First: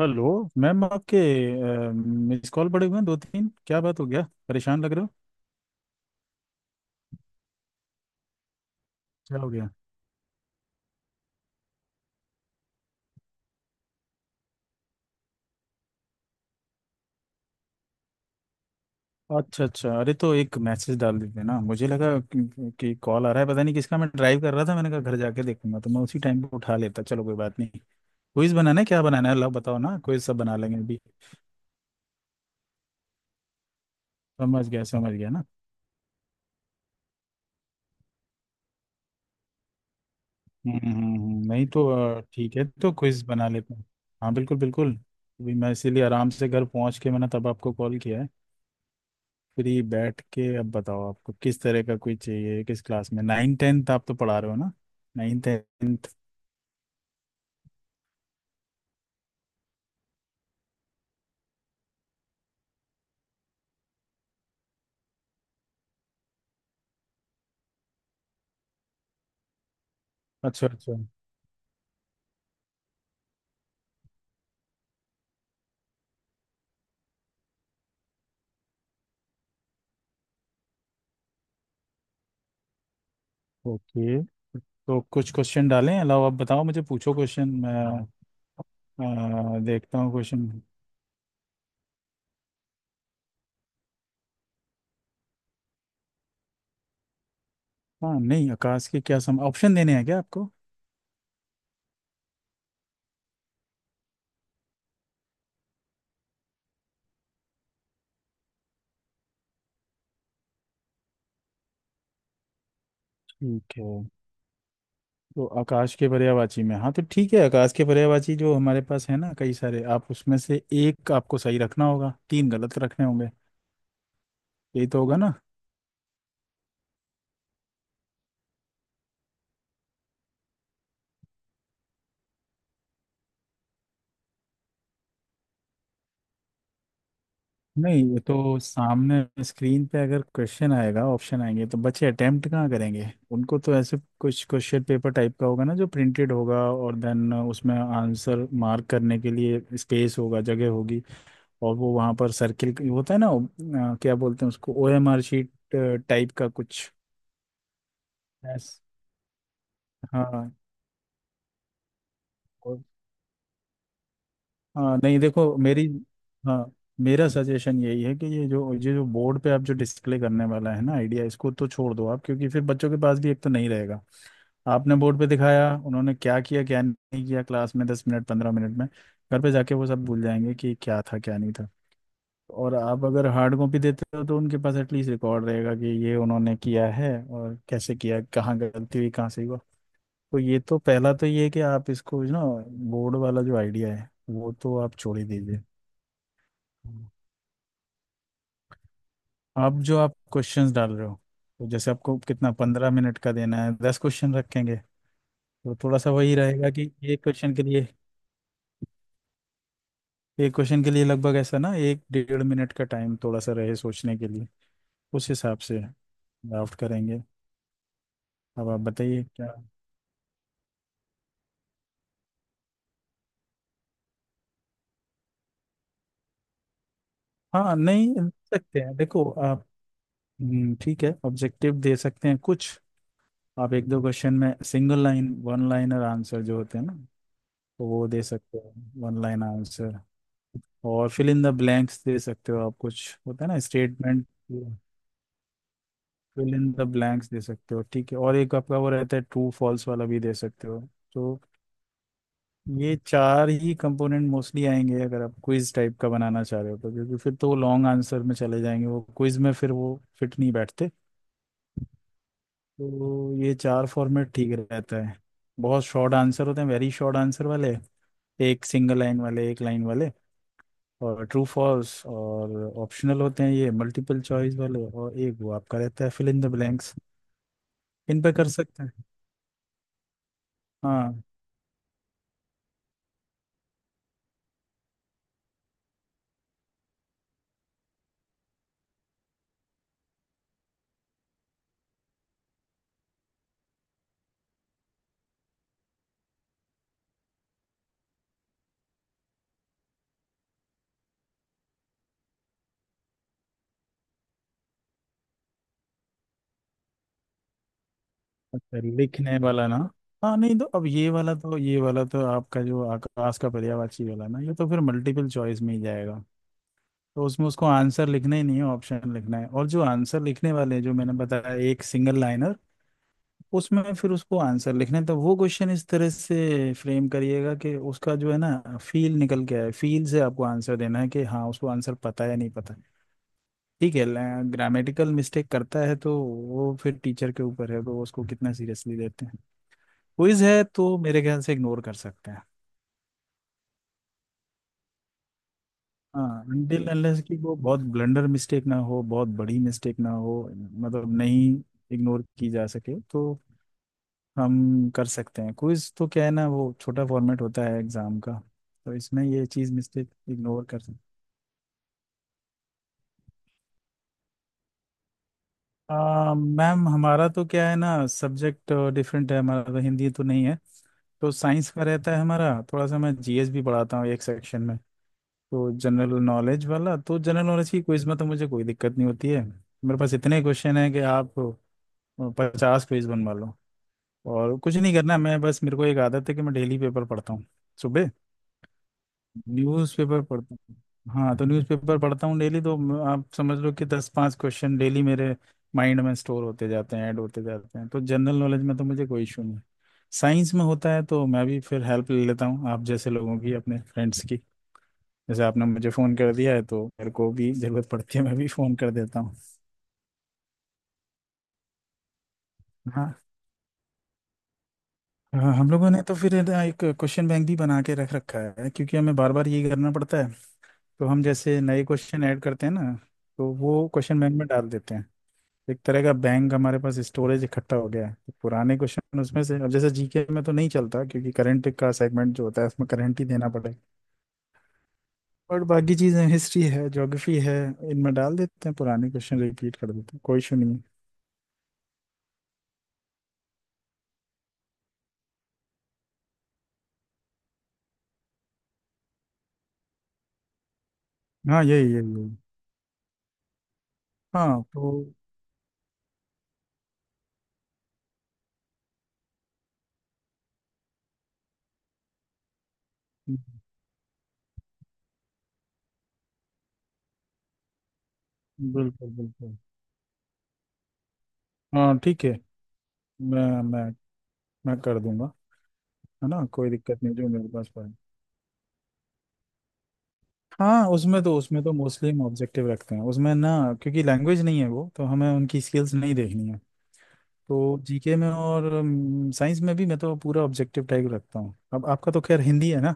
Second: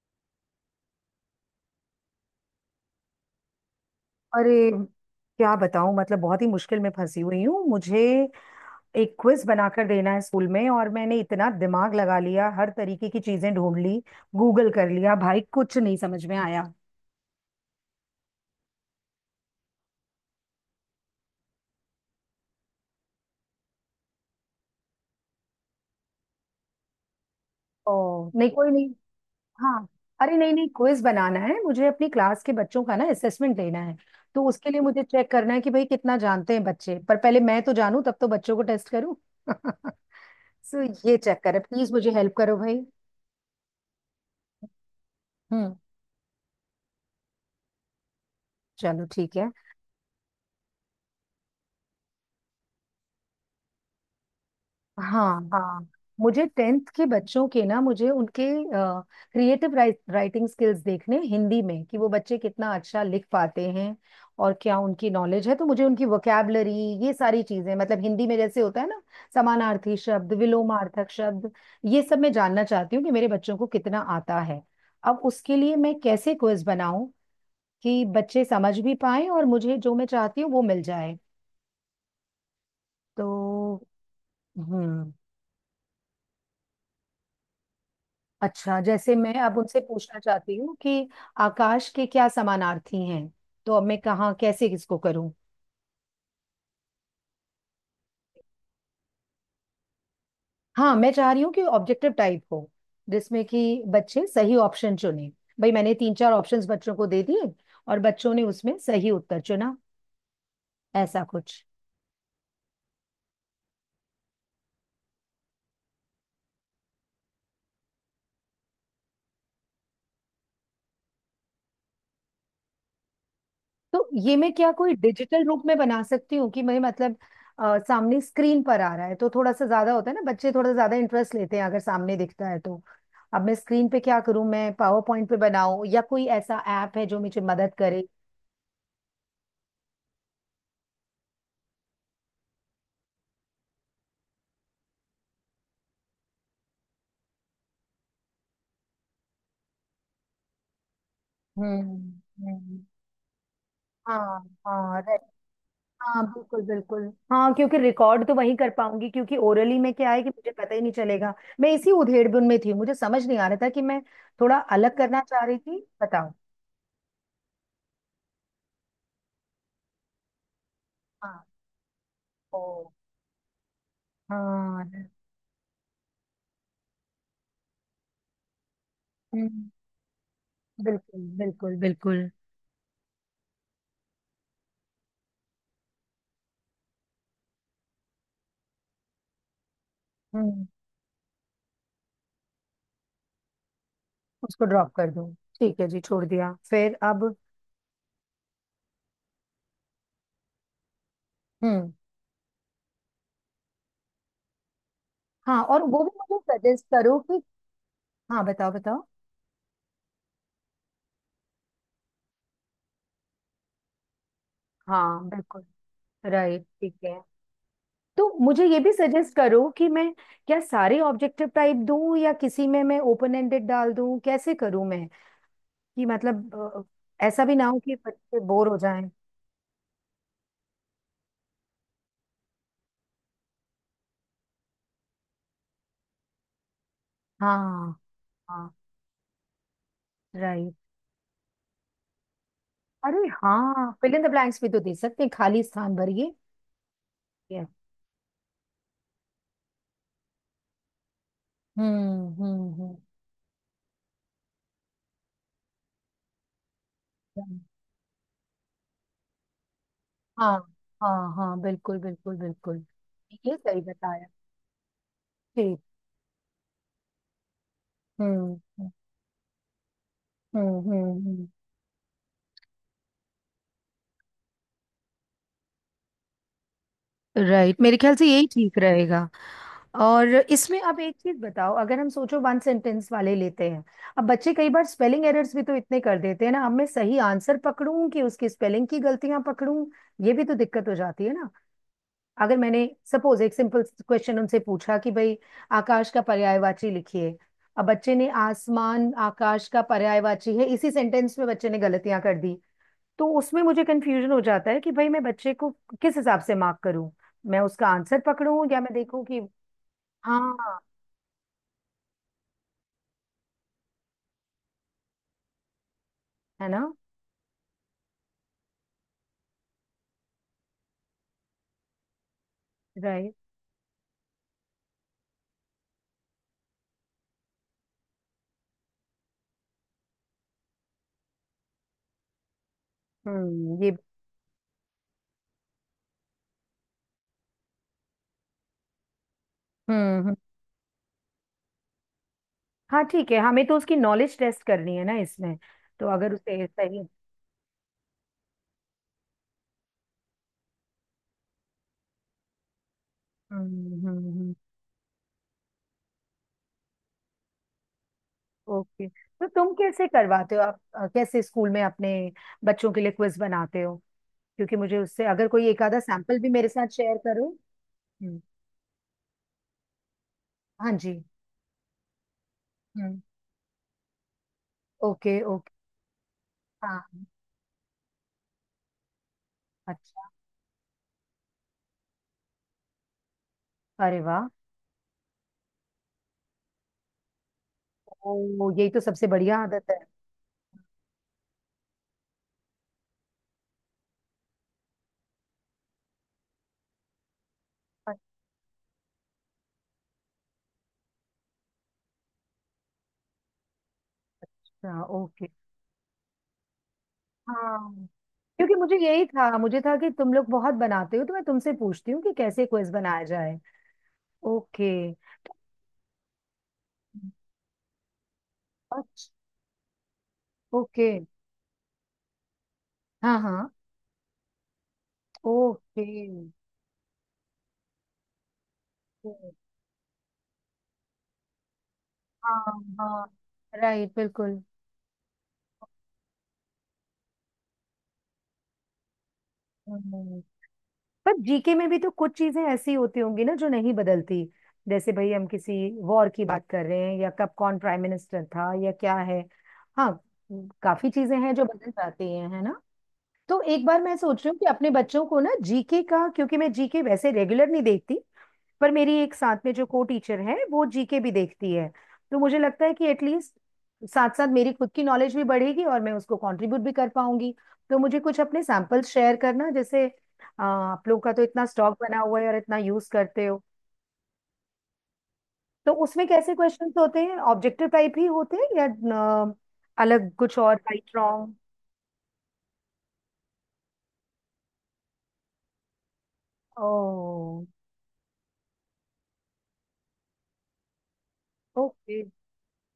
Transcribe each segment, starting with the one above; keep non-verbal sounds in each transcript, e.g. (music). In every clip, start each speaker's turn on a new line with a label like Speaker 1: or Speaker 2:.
Speaker 1: Hello. Ma'am आपके miss call पड़े हुए हैं दो तीन, क्या बात हो गया?
Speaker 2: अरे
Speaker 1: परेशान लग रहे हो,
Speaker 2: क्या बताऊं मतलब बहुत ही मुश्किल में फंसी हुई हूँ। मुझे एक
Speaker 1: क्या
Speaker 2: क्विज
Speaker 1: हो गया?
Speaker 2: बनाकर देना है स्कूल में, और मैंने इतना दिमाग लगा लिया, हर तरीके की चीजें ढूंढ ली, गूगल कर लिया भाई, कुछ नहीं समझ में आया।
Speaker 1: अच्छा अच्छा, अरे तो एक मैसेज डाल देते ना। मुझे लगा कि कॉल आ रहा है, पता नहीं किसका। मैं ड्राइव कर रहा था, मैंने कहा घर जाके देखूंगा, तो मैं उसी टाइम पे उठा लेता। चलो कोई बात नहीं।
Speaker 2: ओ नहीं,
Speaker 1: क्विज
Speaker 2: कोई
Speaker 1: बनाना है,
Speaker 2: नहीं।
Speaker 1: क्या बनाना है अल्लाह? बताओ
Speaker 2: हाँ।
Speaker 1: ना, क्विज
Speaker 2: अरे
Speaker 1: सब
Speaker 2: नहीं
Speaker 1: बना
Speaker 2: नहीं,
Speaker 1: लेंगे अभी।
Speaker 2: क्विज बनाना है मुझे, अपनी क्लास के बच्चों का ना असेसमेंट लेना है। तो उसके लिए मुझे
Speaker 1: समझ गया
Speaker 2: चेक
Speaker 1: ना।
Speaker 2: करना है कि भाई कितना जानते हैं बच्चे, पर पहले मैं तो जानूं तब तो बच्चों को टेस्ट करूं। (laughs)
Speaker 1: हम्म,
Speaker 2: सो ये चेक करें,
Speaker 1: नहीं तो।
Speaker 2: प्लीज मुझे हेल्प
Speaker 1: ठीक
Speaker 2: करो
Speaker 1: है
Speaker 2: भाई।
Speaker 1: तो क्विज बना लेते हैं। हाँ बिल्कुल बिल्कुल। अभी मैं
Speaker 2: हम्म
Speaker 1: इसीलिए आराम से घर पहुंच के मैंने तब आपको कॉल किया है।
Speaker 2: चलो ठीक है।
Speaker 1: फ्री बैठ के अब बताओ, आपको किस तरह का कोई चाहिए, किस क्लास में? नाइन टेंथ आप तो पढ़ा रहे हो ना?
Speaker 2: हाँ
Speaker 1: नाइन
Speaker 2: हाँ,
Speaker 1: टेंथ।
Speaker 2: मुझे टेंथ के बच्चों के ना, मुझे उनके क्रिएटिव राइटिंग स्किल्स देखने हिंदी में, कि वो बच्चे कितना अच्छा लिख पाते हैं और क्या उनकी नॉलेज है। तो मुझे उनकी वोकैबलरी, ये सारी चीजें मतलब हिंदी में जैसे होता है ना, समानार्थी शब्द,
Speaker 1: अच्छा अच्छा।
Speaker 2: विलोमार्थक शब्द, ये सब मैं जानना चाहती हूँ कि मेरे बच्चों को कितना आता है। अब उसके लिए मैं कैसे क्विज बनाऊं कि बच्चे समझ भी पाए और मुझे जो मैं चाहती हूँ वो मिल जाए। तो
Speaker 1: ओके, तो
Speaker 2: हम्म
Speaker 1: कुछ क्वेश्चन डालें अलावा, आप बताओ मुझे, पूछो क्वेश्चन मैं
Speaker 2: अच्छा, जैसे मैं अब उनसे
Speaker 1: देखता हूँ
Speaker 2: पूछना
Speaker 1: क्वेश्चन।
Speaker 2: चाहती हूँ कि आकाश के क्या समानार्थी हैं, तो अब मैं कहाँ कैसे किसको करूँ।
Speaker 1: हाँ नहीं, आकाश के क्या सम, ऑप्शन देने हैं क्या आपको?
Speaker 2: हाँ, मैं चाह रही हूँ कि ऑब्जेक्टिव टाइप हो, जिसमें कि बच्चे सही ऑप्शन चुने। भाई मैंने तीन चार ऑप्शंस बच्चों को दे दिए, और बच्चों ने उसमें सही उत्तर चुना, ऐसा कुछ।
Speaker 1: ठीक है, तो आकाश के पर्यायवाची में, हाँ तो ठीक है, आकाश के पर्यायवाची जो हमारे पास है ना कई सारे, आप उसमें से एक आपको सही रखना होगा, तीन गलत रखने होंगे।
Speaker 2: तो ये मैं क्या
Speaker 1: यही
Speaker 2: कोई
Speaker 1: तो होगा ना।
Speaker 2: डिजिटल रूप में बना सकती हूँ कि मैं मतलब सामने स्क्रीन पर आ रहा है तो थोड़ा सा ज्यादा होता है ना, बच्चे थोड़ा ज्यादा इंटरेस्ट लेते हैं अगर सामने दिखता है तो। अब मैं स्क्रीन पे क्या करूँ, मैं पावर पॉइंट पे बनाऊं या कोई ऐसा ऐप है जो मुझे मदद
Speaker 1: नहीं,
Speaker 2: करे।
Speaker 1: ये तो सामने स्क्रीन पे अगर क्वेश्चन आएगा ऑप्शन आएंगे, तो बच्चे अटेम्प्ट कहाँ करेंगे? उनको तो ऐसे कुछ क्वेश्चन पेपर टाइप का होगा ना, जो प्रिंटेड होगा, और देन उसमें आंसर मार्क करने के लिए स्पेस होगा, जगह होगी। और वो वहाँ
Speaker 2: हम्म
Speaker 1: पर
Speaker 2: हम्म
Speaker 1: सर्किल होता है ना, क्या
Speaker 2: हाँ
Speaker 1: बोलते हैं उसको,
Speaker 2: हाँ, right.
Speaker 1: ओएमआर शीट
Speaker 2: हाँ
Speaker 1: टाइप का
Speaker 2: बिल्कुल
Speaker 1: कुछ।
Speaker 2: बिल्कुल। हाँ क्योंकि रिकॉर्ड तो वहीं कर
Speaker 1: Yes।
Speaker 2: पाऊंगी, क्योंकि ओरली में क्या है कि
Speaker 1: हाँ।
Speaker 2: मुझे पता ही नहीं चलेगा। मैं इसी उधेड़बुन में थी, मुझे समझ नहीं आ रहा था कि मैं थोड़ा
Speaker 1: हाँ
Speaker 2: अलग
Speaker 1: नहीं
Speaker 2: करना चाह
Speaker 1: देखो,
Speaker 2: रही थी,
Speaker 1: मेरी,
Speaker 2: बताओ।
Speaker 1: हाँ, मेरा सजेशन यही है कि ये जो बोर्ड पे आप जो डिस्प्ले करने वाला है ना आइडिया,
Speaker 2: हाँ।
Speaker 1: इसको तो छोड़ दो आप, क्योंकि
Speaker 2: ओ।
Speaker 1: फिर बच्चों के पास भी एक तो नहीं रहेगा। आपने
Speaker 2: हाँ।
Speaker 1: बोर्ड पे दिखाया, उन्होंने क्या किया क्या नहीं किया क्लास में, 10 मिनट 15 मिनट में। घर पे
Speaker 2: हम्म
Speaker 1: जाके वो सब भूल जाएंगे कि क्या था
Speaker 2: बिल्कुल
Speaker 1: क्या नहीं था।
Speaker 2: बिल्कुल बिल्कुल।
Speaker 1: और आप अगर हार्ड कॉपी देते हो, तो उनके पास एटलीस्ट रिकॉर्ड रहेगा कि ये उन्होंने किया है, और कैसे किया, कहाँ गलती हुई कहाँ सही हुआ। तो ये
Speaker 2: हम्म
Speaker 1: तो पहला तो ये है कि आप इसको ना, बोर्ड वाला जो आइडिया है वो
Speaker 2: उसको
Speaker 1: तो
Speaker 2: ड्रॉप
Speaker 1: आप
Speaker 2: कर
Speaker 1: छोड़ ही
Speaker 2: दूं?
Speaker 1: दीजिए।
Speaker 2: ठीक है जी, छोड़ दिया। फिर अब?
Speaker 1: आप जो आप क्वेश्चंस डाल रहे हो, तो जैसे
Speaker 2: हम्म
Speaker 1: आपको कितना, 15 मिनट का देना है, दस क्वेश्चन रखेंगे।
Speaker 2: हाँ,
Speaker 1: तो
Speaker 2: और
Speaker 1: थोड़ा
Speaker 2: वो भी
Speaker 1: सा वही
Speaker 2: मुझे
Speaker 1: रहेगा
Speaker 2: सजेस्ट
Speaker 1: कि
Speaker 2: करो
Speaker 1: एक
Speaker 2: कि।
Speaker 1: क्वेश्चन के लिए,
Speaker 2: हाँ बताओ बताओ।
Speaker 1: एक क्वेश्चन के लिए लगभग ऐसा ना, एक डेढ़ मिनट का टाइम थोड़ा सा रहे सोचने के लिए,
Speaker 2: हाँ
Speaker 1: उस हिसाब
Speaker 2: बिल्कुल।
Speaker 1: से
Speaker 2: राइट,
Speaker 1: ड्राफ्ट
Speaker 2: ठीक है।
Speaker 1: करेंगे।
Speaker 2: तो मुझे
Speaker 1: अब
Speaker 2: ये
Speaker 1: आप
Speaker 2: भी
Speaker 1: बताइए
Speaker 2: सजेस्ट
Speaker 1: क्या।
Speaker 2: करो कि मैं क्या सारे ऑब्जेक्टिव टाइप दूं या किसी में मैं ओपन एंडेड डाल दूं, कैसे करूं मैं? कि मतलब ऐसा भी ना
Speaker 1: हाँ
Speaker 2: हो कि
Speaker 1: नहीं दे
Speaker 2: बच्चे बोर हो
Speaker 1: सकते हैं,
Speaker 2: जाएं।
Speaker 1: देखो आप, ठीक है ऑब्जेक्टिव दे सकते हैं कुछ। आप एक दो क्वेश्चन में single line, one liner answer जो होते हैं ना, तो
Speaker 2: हाँ।
Speaker 1: वो दे सकते
Speaker 2: हाँ।
Speaker 1: हैं, वन लाइन आंसर।
Speaker 2: राइट।
Speaker 1: और फिल इन द ब्लैंक्स दे सकते हो आप, कुछ
Speaker 2: अरे
Speaker 1: होता है ना
Speaker 2: हाँ, fill in
Speaker 1: statement,
Speaker 2: the blanks भी तो दे सकते हैं, खाली स्थान भरिए।
Speaker 1: फिल इन द ब्लैंक्स दे सकते हो,
Speaker 2: Yes।
Speaker 1: ठीक है। और एक आपका वो रहता है ट्रू फॉल्स वाला भी दे सकते हो। तो
Speaker 2: हम्म हम्म
Speaker 1: ये चार ही कंपोनेंट मोस्टली आएंगे अगर आप क्विज टाइप का बनाना चाह रहे हो तो, क्योंकि फिर तो
Speaker 2: हम्म।
Speaker 1: लॉन्ग आंसर में चले जाएंगे वो, क्विज में फिर वो फिट
Speaker 2: हाँ।
Speaker 1: नहीं बैठते।
Speaker 2: हाँ हाँ बिल्कुल बिल्कुल बिल्कुल।
Speaker 1: तो ये
Speaker 2: ये सही
Speaker 1: चार
Speaker 2: बताया।
Speaker 1: फॉर्मेट ठीक रहता है।
Speaker 2: ठीक।
Speaker 1: बहुत शॉर्ट आंसर होते हैं, वेरी शॉर्ट आंसर वाले,
Speaker 2: हम्म
Speaker 1: एक सिंगल लाइन वाले, एक लाइन वाले,
Speaker 2: हम्म हम्म
Speaker 1: और ट्रू
Speaker 2: हम्म।
Speaker 1: फॉल्स, और ऑप्शनल होते हैं ये मल्टीपल चॉइस वाले, और एक वो आपका रहता है fill in the blanks.
Speaker 2: Right, मेरे ख्याल
Speaker 1: इन
Speaker 2: से
Speaker 1: पे
Speaker 2: यही
Speaker 1: कर
Speaker 2: ठीक
Speaker 1: सकते हैं
Speaker 2: रहेगा। और इसमें अब एक
Speaker 1: हाँ।
Speaker 2: चीज बताओ, अगर हम सोचो वन सेंटेंस वाले लेते हैं, अब बच्चे कई बार स्पेलिंग एरर्स भी तो इतने कर देते हैं ना, अब मैं सही आंसर पकड़ूं कि उसकी स्पेलिंग की गलतियां पकड़ूं, ये भी तो दिक्कत हो जाती है ना। अगर मैंने सपोज एक सिंपल क्वेश्चन उनसे पूछा कि भाई आकाश का पर्यायवाची लिखिए, अब बच्चे ने आसमान आकाश का पर्यायवाची है, इसी सेंटेंस में बच्चे ने गलतियां कर दी, तो उसमें मुझे कंफ्यूजन हो जाता है कि भाई मैं बच्चे को किस हिसाब से मार्क करूं, मैं उसका आंसर पकड़ूं
Speaker 1: अच्छा
Speaker 2: या मैं देखूं
Speaker 1: लिखने
Speaker 2: कि।
Speaker 1: वाला ना, हाँ नहीं तो
Speaker 2: हाँ।
Speaker 1: अब ये वाला तो, ये वाला तो आपका जो आकाश का पर्यायवाची वाला ना, ये तो फिर मल्टीपल चॉइस में ही जाएगा।
Speaker 2: है ना?
Speaker 1: तो उसमें उसको आंसर लिखना ही नहीं है, ऑप्शन लिखना है। और जो आंसर लिखने वाले हैं, जो मैंने बताया, एक सिंगल लाइनर,
Speaker 2: राइट।
Speaker 1: उसमें फिर उसको आंसर लिखने, तो वो क्वेश्चन इस तरह से फ्रेम करिएगा कि उसका जो है ना फील निकल के आए, फील से आपको आंसर देना है कि हाँ उसको आंसर पता है या नहीं पता।
Speaker 2: ये
Speaker 1: ठीक है। ग्रामेटिकल मिस्टेक करता है, तो वो फिर टीचर के ऊपर है, वो उसको कितना सीरियसली लेते हैं।
Speaker 2: हम्म हम्म।
Speaker 1: क्विज है तो मेरे ख्याल से इग्नोर कर सकते हैं।
Speaker 2: हाँ ठीक है, हमें तो उसकी नॉलेज टेस्ट करनी है ना इसमें, तो अगर
Speaker 1: हाँ,
Speaker 2: उसे
Speaker 1: अनटिल
Speaker 2: सही।
Speaker 1: अनलेस कि वो बहुत ब्लंडर मिस्टेक ना हो, बहुत बड़ी मिस्टेक ना हो, मतलब नहीं इग्नोर की जा सके तो।
Speaker 2: हम्म।
Speaker 1: हम कर सकते हैं। क्विज तो क्या है ना, वो छोटा फॉर्मेट होता है एग्जाम का, तो
Speaker 2: ओके,
Speaker 1: इसमें ये
Speaker 2: तो तुम
Speaker 1: चीज़,
Speaker 2: कैसे
Speaker 1: मिस्टेक
Speaker 2: करवाते हो
Speaker 1: इग्नोर
Speaker 2: आप,
Speaker 1: कर सकते
Speaker 2: कैसे स्कूल में अपने बच्चों के लिए क्विज बनाते हो? क्योंकि मुझे उससे अगर कोई एक
Speaker 1: हैं।
Speaker 2: आधा सैंपल भी मेरे साथ
Speaker 1: मैम
Speaker 2: शेयर
Speaker 1: हमारा तो
Speaker 2: करो।
Speaker 1: क्या है ना,
Speaker 2: हम्म
Speaker 1: सब्जेक्ट डिफरेंट है हमारा तो, हिंदी तो नहीं है,
Speaker 2: हाँ जी।
Speaker 1: तो साइंस का रहता है हमारा, थोड़ा सा मैं
Speaker 2: हम्म
Speaker 1: जीएस भी पढ़ाता हूँ एक सेक्शन में।
Speaker 2: ओके
Speaker 1: तो
Speaker 2: ओके।
Speaker 1: जनरल नॉलेज वाला,
Speaker 2: हाँ।
Speaker 1: तो जनरल नॉलेज की क्विज में तो मुझे कोई दिक्कत नहीं होती है, मेरे पास
Speaker 2: अच्छा।
Speaker 1: इतने क्वेश्चन हैं कि आप 50 क्विज बनवा लो,
Speaker 2: अरे वाह।
Speaker 1: और कुछ नहीं करना। मैं बस, मेरे को एक आदत है कि मैं डेली पेपर पढ़ता हूँ सुबह,
Speaker 2: ओ, यही तो सबसे बढ़िया आदत है।
Speaker 1: न्यूज़पेपर पढ़ता हूँ। हाँ, तो न्यूज़पेपर पढ़ता हूँ डेली, तो आप समझ लो कि दस पांच क्वेश्चन डेली मेरे माइंड में स्टोर होते जाते हैं, ऐड होते जाते हैं। तो जनरल नॉलेज में तो मुझे कोई इशू नहीं। साइंस में होता है, तो मैं भी फिर हेल्प ले लेता हूँ आप जैसे लोगों की, अपने फ्रेंड्स की।
Speaker 2: अच्छा,
Speaker 1: जैसे
Speaker 2: ओके।
Speaker 1: आपने मुझे फ़ोन कर दिया है, तो मेरे को भी ज़रूरत
Speaker 2: हाँ,
Speaker 1: पड़ती है मैं भी
Speaker 2: क्योंकि
Speaker 1: फ़ोन कर
Speaker 2: मुझे
Speaker 1: देता
Speaker 2: यही
Speaker 1: हूँ।
Speaker 2: था, मुझे था कि तुम लोग बहुत बनाते हो, तो मैं तुमसे पूछती हूँ कि कैसे क्विज
Speaker 1: हाँ,
Speaker 2: बनाया जाए। ओके।
Speaker 1: हाँ, हम लोगों ने तो फिर है ना एक क्वेश्चन बैंक भी बना के रख रखा है, क्योंकि हमें
Speaker 2: अच्छा,
Speaker 1: बार बार ये करना पड़ता है। तो
Speaker 2: ओके।
Speaker 1: हम जैसे नए क्वेश्चन ऐड करते हैं ना,
Speaker 2: हाँ
Speaker 1: तो
Speaker 2: हाँ।
Speaker 1: वो क्वेश्चन बैंक में डाल देते हैं। एक तरह
Speaker 2: ओके।
Speaker 1: का बैंक हमारे पास स्टोरेज इकट्ठा हो गया है, तो पुराने क्वेश्चन उसमें से, अब जैसे जीके में तो नहीं चलता क्योंकि करंट का सेगमेंट जो
Speaker 2: हाँ
Speaker 1: होता है, उसमें करंट
Speaker 2: हाँ,
Speaker 1: ही देना पड़ेगा।
Speaker 2: राइट, बिल्कुल।
Speaker 1: और बाकी चीजें हिस्ट्री है ज्योग्राफी है, इनमें डाल देते हैं पुराने क्वेश्चन, रिपीट कर देते हैं, कोई
Speaker 2: हम्म,
Speaker 1: इशू नहीं है।
Speaker 2: पर जीके में भी तो कुछ चीजें ऐसी होती होंगी ना जो नहीं बदलती, जैसे भाई हम किसी वॉर की बात कर रहे हैं, या कब कौन प्राइम मिनिस्टर था, या क्या है। हाँ। काफी चीजें हैं
Speaker 1: हाँ
Speaker 2: जो
Speaker 1: यही
Speaker 2: बदल
Speaker 1: यही यही।
Speaker 2: जाती हैं, है ना? तो एक बार मैं सोच रही हूँ
Speaker 1: हाँ
Speaker 2: कि
Speaker 1: तो।
Speaker 2: अपने बच्चों को ना जीके का, क्योंकि मैं जीके वैसे रेगुलर नहीं देखती, पर मेरी एक साथ में जो को टीचर है वो जीके भी देखती है, तो मुझे लगता है कि एटलीस्ट साथ साथ मेरी खुद की नॉलेज भी बढ़ेगी और मैं उसको कंट्रीब्यूट भी कर पाऊंगी। तो मुझे कुछ अपने सैंपल्स
Speaker 1: बिल्कुल
Speaker 2: शेयर
Speaker 1: बिल्कुल।
Speaker 2: करना, जैसे आप लोग का तो इतना स्टॉक
Speaker 1: हाँ
Speaker 2: बना
Speaker 1: ठीक है।
Speaker 2: हुआ है और इतना यूज
Speaker 1: मैं
Speaker 2: करते हो।
Speaker 1: मैं मैं कर दूंगा।
Speaker 2: तो उसमें
Speaker 1: है ना,
Speaker 2: कैसे
Speaker 1: कोई
Speaker 2: क्वेश्चंस
Speaker 1: दिक्कत नहीं,
Speaker 2: होते
Speaker 1: जो
Speaker 2: हैं,
Speaker 1: मेरे पास
Speaker 2: ऑब्जेक्टिव
Speaker 1: पड़े।
Speaker 2: टाइप ही होते हैं या अ, अलग कुछ, और
Speaker 1: हाँ
Speaker 2: राइट
Speaker 1: उसमें तो,
Speaker 2: रॉन्ग?
Speaker 1: उसमें तो मोस्टली हम ऑब्जेक्टिव रखते हैं उसमें ना, क्योंकि लैंग्वेज नहीं है वो, तो हमें उनकी स्किल्स नहीं देखनी है।
Speaker 2: ओ।
Speaker 1: तो जीके में और साइंस में भी मैं तो पूरा ऑब्जेक्टिव टाइप रखता हूँ। अब आपका
Speaker 2: ओके।
Speaker 1: तो खैर हिंदी है ना,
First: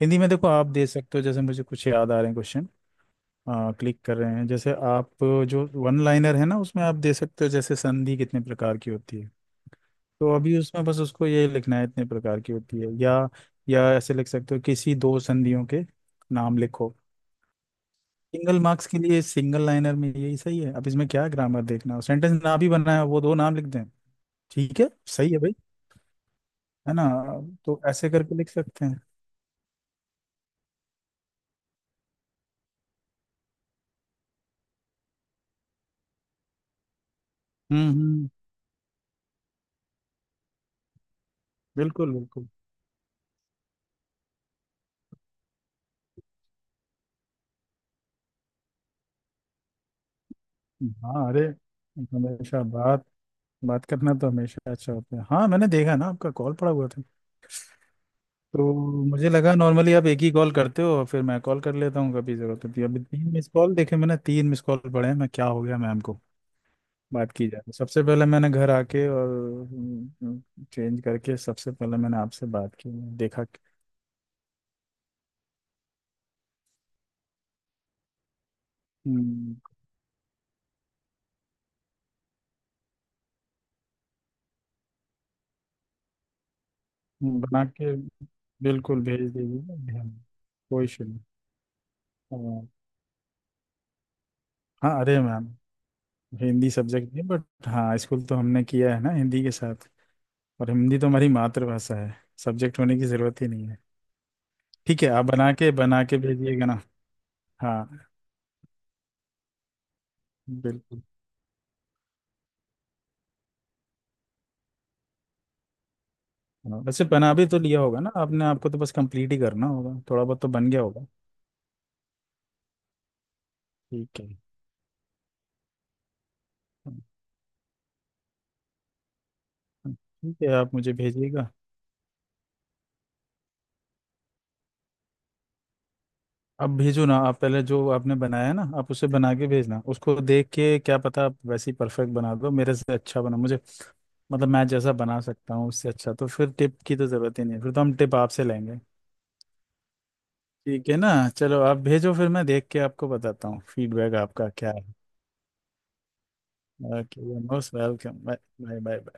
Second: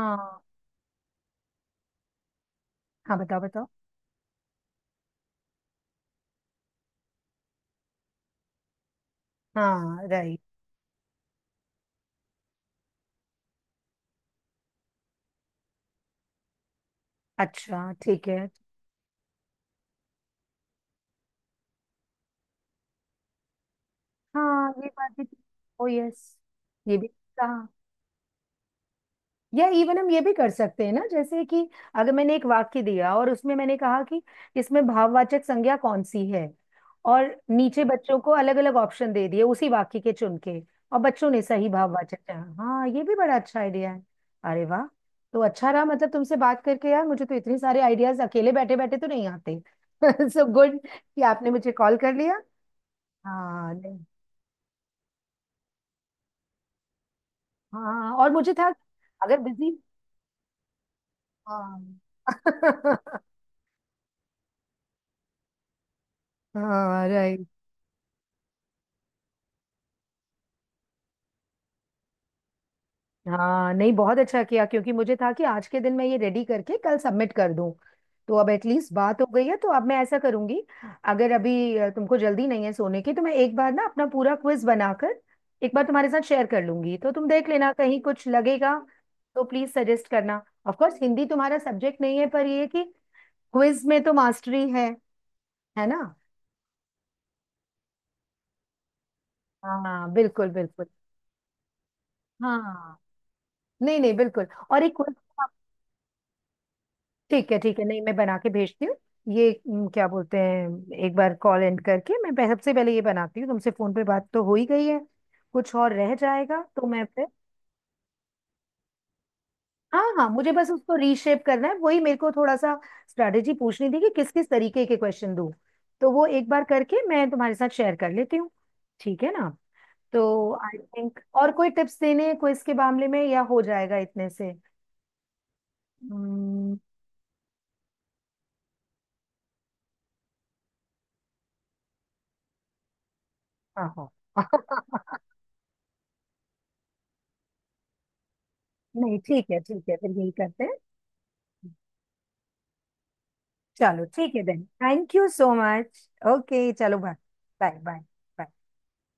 Speaker 1: हिंदी में देखो आप दे सकते हो, जैसे मुझे कुछ याद आ रहे हैं क्वेश्चन
Speaker 2: हाँ बताओ बताओ।
Speaker 1: क्लिक कर रहे हैं। जैसे आप जो वन लाइनर है ना, उसमें आप दे सकते हो, जैसे संधि कितने प्रकार की होती है।
Speaker 2: हाँ,
Speaker 1: तो
Speaker 2: राइट।
Speaker 1: अभी उसमें बस उसको ये लिखना है, इतने प्रकार की होती है, या ऐसे लिख सकते हो, किसी दो संधियों के नाम लिखो।
Speaker 2: अच्छा, ठीक है।
Speaker 1: सिंगल मार्क्स के लिए सिंगल लाइनर में यही सही है। अब इसमें क्या ग्रामर देखना, हो सेंटेंस ना भी बनाया हो, वो दो नाम लिख दें।
Speaker 2: हाँ,
Speaker 1: ठीक
Speaker 2: ये
Speaker 1: है,
Speaker 2: बात भी।
Speaker 1: सही है भाई,
Speaker 2: ओ यस,
Speaker 1: है
Speaker 2: ये
Speaker 1: ना?
Speaker 2: भी कहा।
Speaker 1: तो ऐसे करके लिख सकते हैं।
Speaker 2: या इवन हम ये भी कर सकते हैं ना, जैसे कि अगर मैंने एक वाक्य दिया और उसमें मैंने कहा कि इसमें भाववाचक संज्ञा कौन सी है, और नीचे बच्चों
Speaker 1: हम्म।
Speaker 2: को अलग अलग ऑप्शन दे दिए उसी वाक्य के चुन के, और बच्चों ने सही
Speaker 1: बिल्कुल
Speaker 2: भाववाचक
Speaker 1: बिल्कुल।
Speaker 2: चुना। हाँ, ये भी बड़ा अच्छा आइडिया है। अरे वाह, तो अच्छा रहा, मतलब तुमसे बात करके यार, मुझे तो इतने सारे आइडियाज अकेले बैठे बैठे तो नहीं आते। (laughs) सो गुड कि
Speaker 1: हाँ अरे,
Speaker 2: आपने मुझे कॉल कर लिया।
Speaker 1: हमेशा बात
Speaker 2: हाँ
Speaker 1: बात
Speaker 2: नहीं।
Speaker 1: करना तो हमेशा अच्छा होता है। हाँ मैंने देखा ना, आपका कॉल पड़ा हुआ था,
Speaker 2: हाँ, और मुझे था,
Speaker 1: तो मुझे
Speaker 2: अगर
Speaker 1: लगा
Speaker 2: बिजी।
Speaker 1: नॉर्मली आप एक ही कॉल करते हो, फिर मैं कॉल कर
Speaker 2: हाँ।
Speaker 1: लेता हूँ कभी जरूरत होती है। अभी
Speaker 2: (laughs)
Speaker 1: तीन मिस कॉल देखे मैंने, तीन मिस कॉल पड़े हैं, मैं, क्या हो गया मैम को,
Speaker 2: हाँ,
Speaker 1: बात
Speaker 2: राइट।
Speaker 1: की जाए। सबसे पहले मैंने घर आके और, चेंज करके सबसे पहले मैंने आपसे बात की। देखा कि-
Speaker 2: हाँ नहीं, बहुत अच्छा किया, क्योंकि मुझे था कि आज के दिन मैं ये रेडी करके कल सबमिट कर दूं, तो अब एटलीस्ट बात हो गई है,
Speaker 1: हम्म,
Speaker 2: तो अब मैं ऐसा करूंगी, अगर अभी तुमको जल्दी नहीं है सोने की, तो मैं एक बार ना अपना पूरा क्विज बनाकर एक बार तुम्हारे साथ शेयर कर लूंगी, तो तुम देख
Speaker 1: बना
Speaker 2: लेना
Speaker 1: के
Speaker 2: कहीं कुछ लगेगा।
Speaker 1: बिल्कुल भेज
Speaker 2: तो प्लीज
Speaker 1: दीजिए,
Speaker 2: सजेस्ट
Speaker 1: ध्यान।
Speaker 2: करना, ऑफ
Speaker 1: कोई
Speaker 2: कोर्स
Speaker 1: इशू नहीं।
Speaker 2: हिंदी तुम्हारा सब्जेक्ट नहीं है, पर ये है
Speaker 1: हाँ।
Speaker 2: कि क्विज में तो मास्टरी है
Speaker 1: हाँ अरे मैम,
Speaker 2: है ना?
Speaker 1: हिंदी सब्जेक्ट नहीं, बट हाँ स्कूल तो हमने किया है ना हिंदी के साथ,
Speaker 2: हाँ बिल्कुल
Speaker 1: और
Speaker 2: बिल्कुल।
Speaker 1: हिंदी तो हमारी मातृभाषा है, सब्जेक्ट होने
Speaker 2: हाँ
Speaker 1: की जरूरत ही नहीं है।
Speaker 2: नहीं नहीं, बिल्कुल, और एक
Speaker 1: ठीक है
Speaker 2: क्विज।
Speaker 1: आप बना के भेजिएगा ना।
Speaker 2: ठीक है ठीक है, नहीं
Speaker 1: हाँ
Speaker 2: मैं बना के भेजती हूँ। ये क्या बोलते हैं,
Speaker 1: बिल्कुल।
Speaker 2: एक बार कॉल एंड करके मैं सबसे पहले ये बनाती हूँ, तुमसे फोन पे बात तो हो ही गई है, कुछ और रह जाएगा
Speaker 1: हाँ,
Speaker 2: तो मैं
Speaker 1: वैसे
Speaker 2: फिर।
Speaker 1: बना भी तो लिया होगा ना आपने, आपको तो बस कंप्लीट ही करना होगा,
Speaker 2: हाँ
Speaker 1: थोड़ा
Speaker 2: हाँ,
Speaker 1: बहुत तो
Speaker 2: मुझे बस
Speaker 1: बन गया
Speaker 2: उसको
Speaker 1: होगा।
Speaker 2: रीशेप करना है, वही मेरे को थोड़ा सा स्ट्रैटेजी पूछनी थी कि
Speaker 1: ठीक है।
Speaker 2: किस किस तरीके के क्वेश्चन दूँ, तो वो एक बार
Speaker 1: हाँ।
Speaker 2: करके मैं तुम्हारे साथ शेयर कर लेती हूँ, ठीक है ना?
Speaker 1: हाँ ठीक है,
Speaker 2: तो
Speaker 1: आप
Speaker 2: आई
Speaker 1: मुझे
Speaker 2: थिंक
Speaker 1: भेजिएगा।
Speaker 2: और कोई टिप्स देने क्विज के मामले में, या हो जाएगा इतने से?
Speaker 1: आप
Speaker 2: हम्म,
Speaker 1: भेजो ना, आप पहले जो आपने बनाया है ना, आप उसे बना के भेजना, उसको देख के, क्या पता आप वैसे ही परफेक्ट बना दो, मेरे से अच्छा बना, मुझे
Speaker 2: हाँ हाँ।
Speaker 1: मतलब मैं जैसा बना
Speaker 2: (laughs)
Speaker 1: सकता हूँ उससे अच्छा, तो फिर टिप की तो ज़रूरत ही नहीं है, फिर तो हम टिप आपसे लेंगे।
Speaker 2: नहीं ठीक है ठीक है, फिर यही करते हैं।
Speaker 1: ठीक है ना, चलो आप भेजो, फिर मैं देख के आपको बताता हूँ
Speaker 2: चलो
Speaker 1: फीडबैक
Speaker 2: ठीक है,
Speaker 1: आपका
Speaker 2: देन
Speaker 1: क्या है।
Speaker 2: Thank you so much, okay चलो bye
Speaker 1: okay,
Speaker 2: bye
Speaker 1: most welcome, bye
Speaker 2: bye.
Speaker 1: Bye bye.